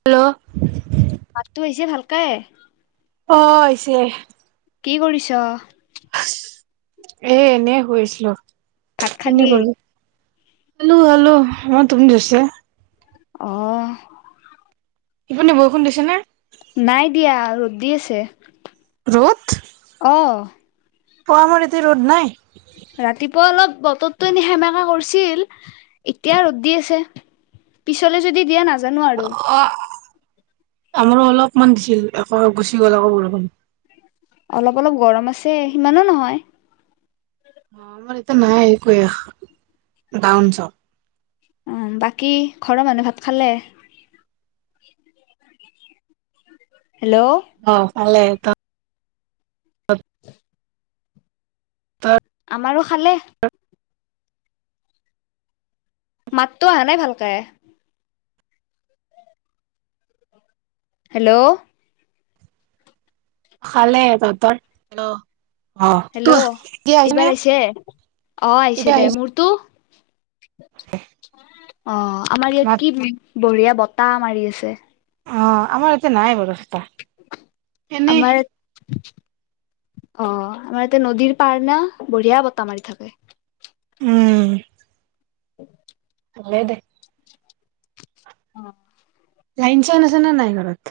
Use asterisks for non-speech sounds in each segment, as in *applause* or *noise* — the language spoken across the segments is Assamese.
হেল্ল' ভাতটো আহিছে ভালকাই অ হৈছে কি কৰিছ এ এনে হৈছিলো ভাত খালি চিনিলো হেল্লো হেল্লো মই তুম দিছে আহ ইপুনে বৰষুণ দিছে নে নাই দিয়া ৰ' দি আছে ৰ'দ অ অ আমাৰ এতিয়া ৰ'ড নাই ৰাতিপুৱা অলপ বতৰতটো এনে সেমেকাা কৰিছিল এতিয়া ৰ' দি আছে পিছলে যদি দিয়া নাযান জানোৱাৰাৰু অ আমাৰো অলপমান দিছিল একো গুচি গ'ল আকৌ বৰষুণ অলপ অলপ গৰম আছে সিমানো নহয় অ আমাৰ এতিয়া নাই গন চ উ বাকী ঘৰৰ মানুহে ভাত খালে হেল্ল' অ ভালে ত ত আমাৰো খালে মাতটো অা নাই ভালকে হেল্ল' খালে ততৰ হেল্ল' এইবাৰ আহিছে অ আহিছে দে মোৰতো *inaudible* অ আমাৰ ইয়াত মাত কি বঢ়িয়া বতাহ মাৰি আছে অ আমাৰ এতিয়া নাই বাৰু এনেই আমাৰ অ আমাৰ এতিয়া নদীৰ পাৰ না বঢ়িয়া বতাহ মাৰি থাকে উম উ এনেই দে অম লাইন চাইন আছে নে নাই ঘৰত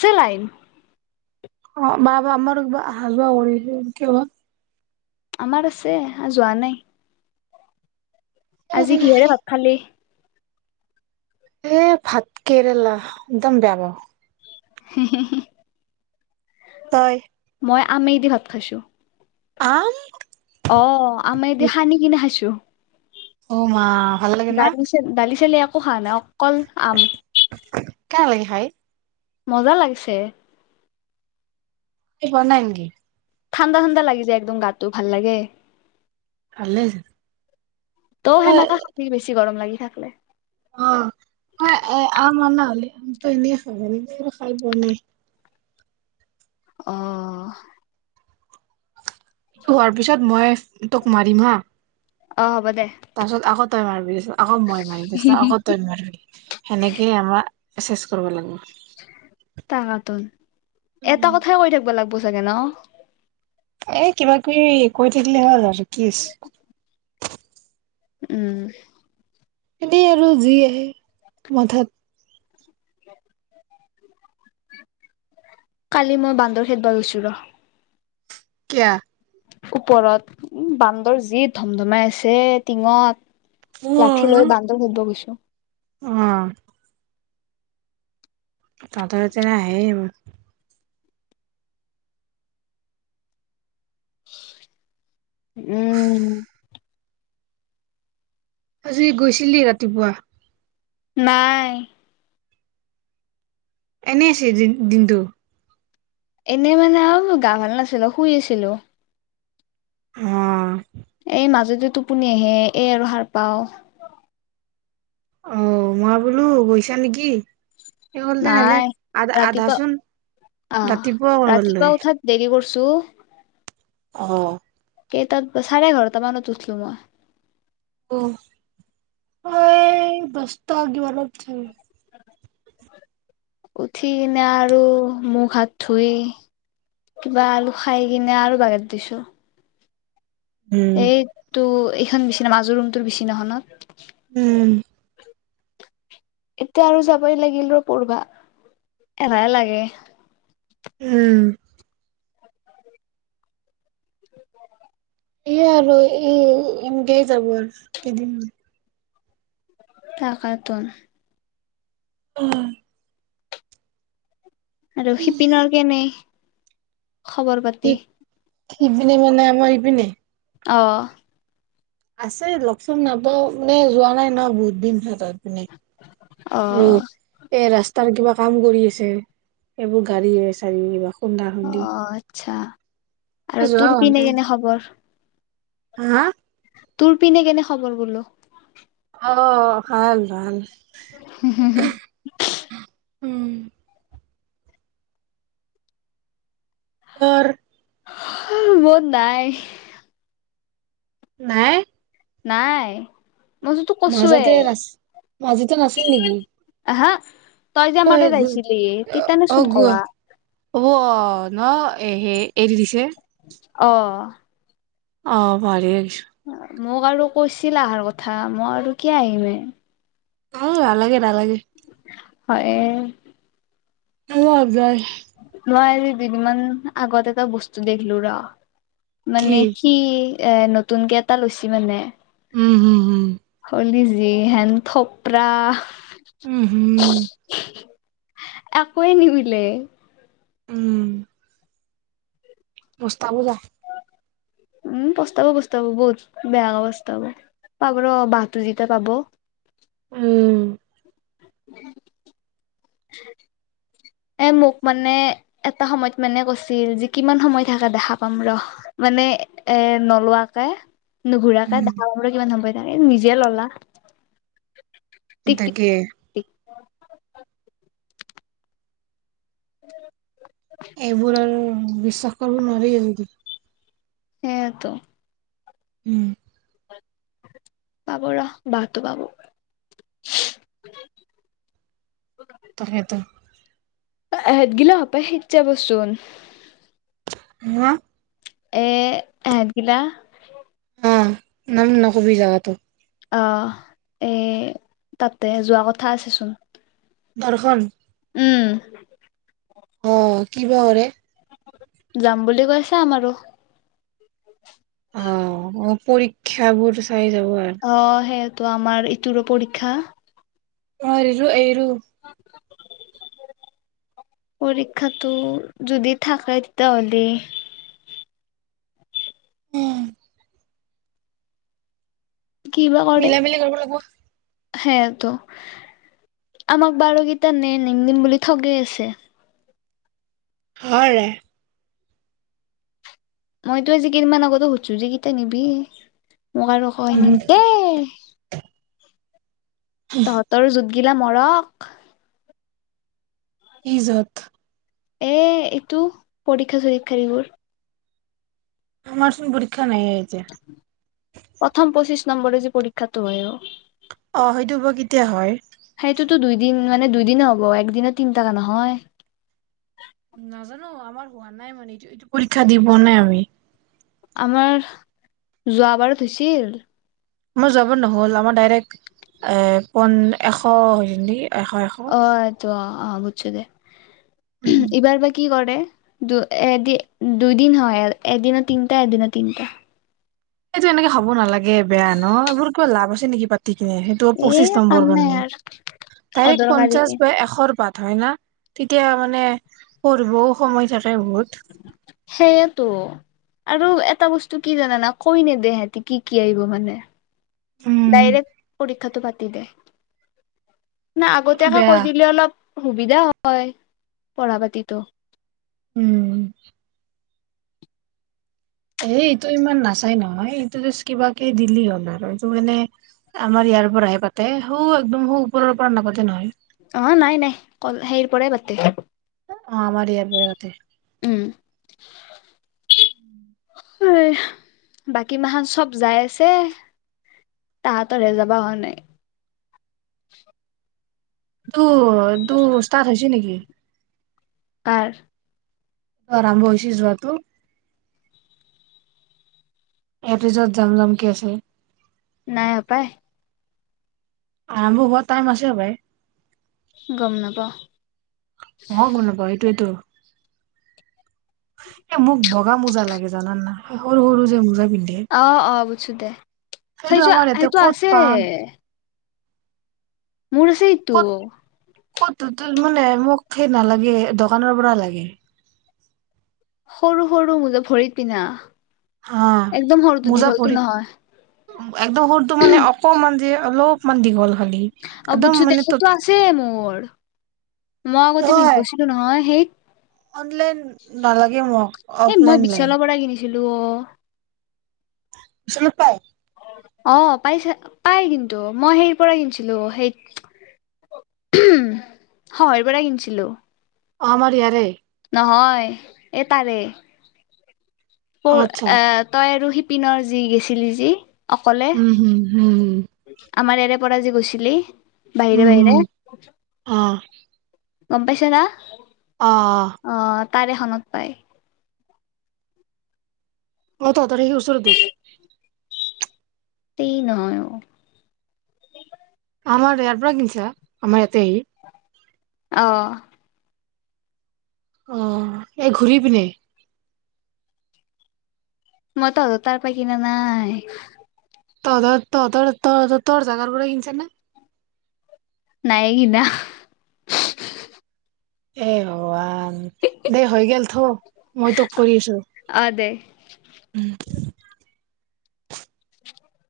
চেলাইন অ বা বা আমাৰ কিব অহা যোৱা কৰিছে কিয় আমাৰ আছে আৰু যোৱা নাই আজি কিহেৰে ভাত খালি এ ভাত কেৰেলা একদম বেয়া পাওঁ হে হে হে তই আমেই দি ভাত খাইছো আম অ আমেদি সানি কিনে খাইছো অমা ভাল লাগে না পোহা নাই অকল আম কেনে লাগে ভাই মজা লাগিছে তুমি পোৱা নাই নেকি ঠাণ্ডা ঠাণ্ডা লাগি যায় একদম গাটো ভাল লাগে ভালে হৈছে তৌ মই সেনেকা খাবি বেছি গৰম লাগিলে থাকলে অ ম এ আম অনা হ'লে আমটো এনে খাব খাই পোৱা নাই অহ এইটো হোৱাৰ পিছত মই তোক মাৰিম হা অ দে তাৰপিছত আকৌ তই মাৰিবি ত আকৌ মই মাৰিম আকৌ তই মাৰিবি সেনেকেই আমাৰ এছ এছ কৰিব লাগিব তাকাতোন এটা উম কথাই কৈ থাকব লাগব চাগে ন এ কিবা কিবি কৈ থাকিলে হল আৰু কি আছে উম এনেই আৰু জুই আহে মাথাত কালি মই বান্দৰ খেদব গৈছো ৰ কিয় ওপৰত উ বান্দৰ যি ধম ধমাই আছে টিঙত মোৰ লাঠি লৈ বান্দৰ হব গৈছো অ তততেনে আহ উম আজি গৈছিলি ৰাতিপুৱা নাই এনেই আছে দিনটো এনেই মানে অ গা ভাল নাছিলো শুই আছিলো হ এই মাজতে টোপনি আহে এই আৰু সাৰ পাও অ মই বোলো গৈছা নেকি সেই হ'ল তেনেহ'লে নাই আধা ৰাতিপা আধাচোন অ ৰাতিপুৱা কৰবাত লৈ ৰাতিপুৱা উঠাত দেৰি কৰিছো সু অ কেইটাত চাৰে এঘাৰটা মানত উঠিলো মই অ হয় বছ আগিিবালত থ উঠি কিনে আৰু মুখ হাত ধুই কিবা আলু খাই কিনে আৰু বাগত দিছো উম এইেইটোো এইখন বিচিনা মাজৰ ৰুমটোৰ বিচিনাখননত উম এতিয়া আৰু যাবই লাগিল ৰ পঢবা এন লাগে উম এ আৰু এইম গেই যাব আৰু কদম তাকাতন অ আৰু শিপিনৰ কেনে খবৰ পাতি স সিপনে মানে আমাৰ ন অ আছে লগচান নাপাে যোৱা নাই ন বহুত দিন ভত আৰু অ', এই ৰাস্ত তাৰ কিবা কাম কৰি আছে এইেইবোৰ গাড়ীয়ে চাৰ বা উন্দ হ অ', আচ্ছা আৰু তোৰ পিনে কেনে খবৰ হা তোৰ পিনে কেনে খবৰ গলো অঁ খ ভাল হম হুম হু উম ঘৰ মত নাই নাই নাই মইতো তোক কৈছোৱে মাজতে নাছিল মাজতে নাছিল নেকি আহা তই যে অ মাটত আহাইছিলি অ তিতানচোন গু কলা অ ন এ হে এৰি দিছে অ আহ ভালি আ। *unintelligible* মোক আৰু কৈছিল আহাৰ কথা মই আৰু কি আহিম এ। অ আালাগে নালাগে হয় এ শক যায় মই আজি দুদিনমান আগত এটা বস্তু দেখিলো ৰ। কি মানে স এ নতুনকে এটা লৈছ মানে উম হু হু খলি যি হেন থোপ্ৰা উম হম একোৱে নিমিলে। উম বুজ্তা বুজা উম পস্তাব পস্তাব বহুত বেয়াৈ পস্তাব পাব ৰ বাহটো যেতিয়া পাব উম। এ মোক মানে এটা সময়ত মানে কৈছিল যে কিমান সময় থাকে দেখা পাম ৰ মানে এ নলোৱাকে নুঘুৰাকা ধ উম কিমান সমৰ নিজে ললা টিক টিক তাগে টিক উ এইবোৰ আৰু বিশ্বাস কৰোৰ নৰি য সেইতো উম পাব ৰহ বটো পাব তাকেেত আহতগিল প সত্য বচোন ন এ হাগিলা। অ নাম নকবি জাগাাতটো অ এ তাতে যোৱা কথা আছেচোন ধৰ্ষণ উম অ কি বৰে যাম বুলি কৈছাাম আৰু অ অ পৰীক্ষ বোৰ খাই যাব আৰু তো আমাৰ ইটোুৰো পৰীক্ষা অ গ পৰীক্ষাতটো যদি থাকে তেতিয়াাহ'লে উম মিলাই মিলি কৰিব লাগিব সেইটোো আমাক বাৰগেইটা নে নিম দিম বুলি ঠগে আছে হ মইতো আজি কেইদমান আগতে সুধছো যে কেইটা নিবিি মোক আৰু হয় উম নি দে তহঁতৰ যুদ্ধ গিলা মৰক ইজত এ এইটো পৰীক্ষা চৰীক্ষা এইবোৰ আমাৰচোন পৰীক্ষা নাই আহতি নম্বৰে যে পৰীক্ষাটো হয় অ সেইটো ব কেতিয়া হয় টো দুইদিন মানে দুইদিনে হ'ব এক দিনে তিন টকা নহয় নাজানো আমাৰ হোৱা নাই মানে এইটো এইটো পৰীক্ষা দি পোৱা নাই আমি আমাৰ যোৱ বাৰত হৈছিল মই যাব নহ'ল আমাৰ ডাইৰেক্ট এ পন এশ এশ অ এইটো হ'ব অহ। উচ দে উম এইবাৰ বা কি কৰে। তে উ এদ দুদিন হয় এদিন তিনিটা এদিন তিনিটা এইটো এনেকে খাবব নালাগে বেয়া ন এইবোৰ কিবা লাভ আছে নেকি পা পতি কিনে সেইটো এ পঁচিশ নম্বৰ কাম নাই কাৰণে আৰু তাৰিখ পঞ্চাশ অদৰকাৰীকে বা এশৰ বাট হয় ন তেতিয়া মানে পঢ়ও সময় থাক। সেইয়েতো আৰু এটা বস্তু কি জানানা কৈ ন দে হতি কি কি আহিব মানে উম ডাইৰেকট কৰি। কথাটো পাতি দে। নে সেইটো আগতিয়াকে বেয়া কৈ দিলে অলপ সুবিধা হয় পঢ়া পাতিটো। উম এ এইটো ইমান নাচাই নহয় এইটো জাষ্ট কিবা কে দিলি হ'ল আৰু এইটো মানে আমাৰ ইয়াৰ পৰাহে পাতে সৌ একদম সৌ ওপৰৰ পৰা নাপাতে নহয়। অ নাই নাই ক সেইৰ পৰাই পাতে অ আমাৰ ইয়াৰ পৰাই পাতে উম ইহ বাকী মাহান চব যাই আছে তাহাঁতৰহে যাবা হোৱা নাই দু দু ষ্টাৰ্ট হৈছে নেকি? কাৰ আৰাম্ভ হৈছি যোৱাটো। এহঁতি চব যাম যামকে আছে। নাই অ পায়। আহ ব বহুত টাইম আছে হপাই গম নাপাও ম গম নাপাওঁ সেইটোৱেইটো। এ মোক বগা মোজা লাগে। জাননা হে সৰু সৰু যে মোজা পিন্ধে অ অ বুইছো দে সেইটো আমাৰ ইয়াতে সেইটো ক'ত আছে। পাম মোৰ আছে সেইটো ক'ত ক'ত তু তু মানে মোক সেই নালাগে দোকানৰ পৰা লাগে। সৰু সৰু মোজা ভৰিত পিন্ধা। হা একদম সৰুটো মোজা দীঘলটো পৰি নহয়। একদম সৰুটো মানে অকমান যে অলপমান দীঘল। খালি অ একদম বুজছো দে মানে তো ত সেইটো আছে মোৰ বৰ মই আগতে পিন্ধি হয় গৈছিলো নহয় সেই অনলাইন নালাগে মোক অফলাইন লাগে দিলো অ চোনোক পায় অ পাইছে পাই কিন্তু মই সেই পৰা কিনছিলো সেই উমহ হয়ৰ পৰা কিনিছিলো অমাৰ ইয়াৰে নহয় এ তাৰে অ পোৰ আচ্ছা এ তই আৰু সি পিনৰ যি গেছিলি যি অকলে উম হম হম আমাৰ এৰে পৰা যে গৈছিলি হম হম বাহিৰে হম বাহিৰে অ গম পাইছা না অ অ তাৰে এখনত পায় অ তাৰ সি ওচৰত হেই নহয় অ আমাৰ ইয়াৰ পৰা কিনছা আমাৰ ইয়াতে আহ অ এ ঘূৰি পিনে মই তহতৰ পৰা কিনা নাই তহ তহ তহত তহ তোৰ দাদ পৰা কিনিছে না নাই কিনা এ ভগৱান দেই হৈ গল থ মই তোক ফুৰি আছো অ দে উম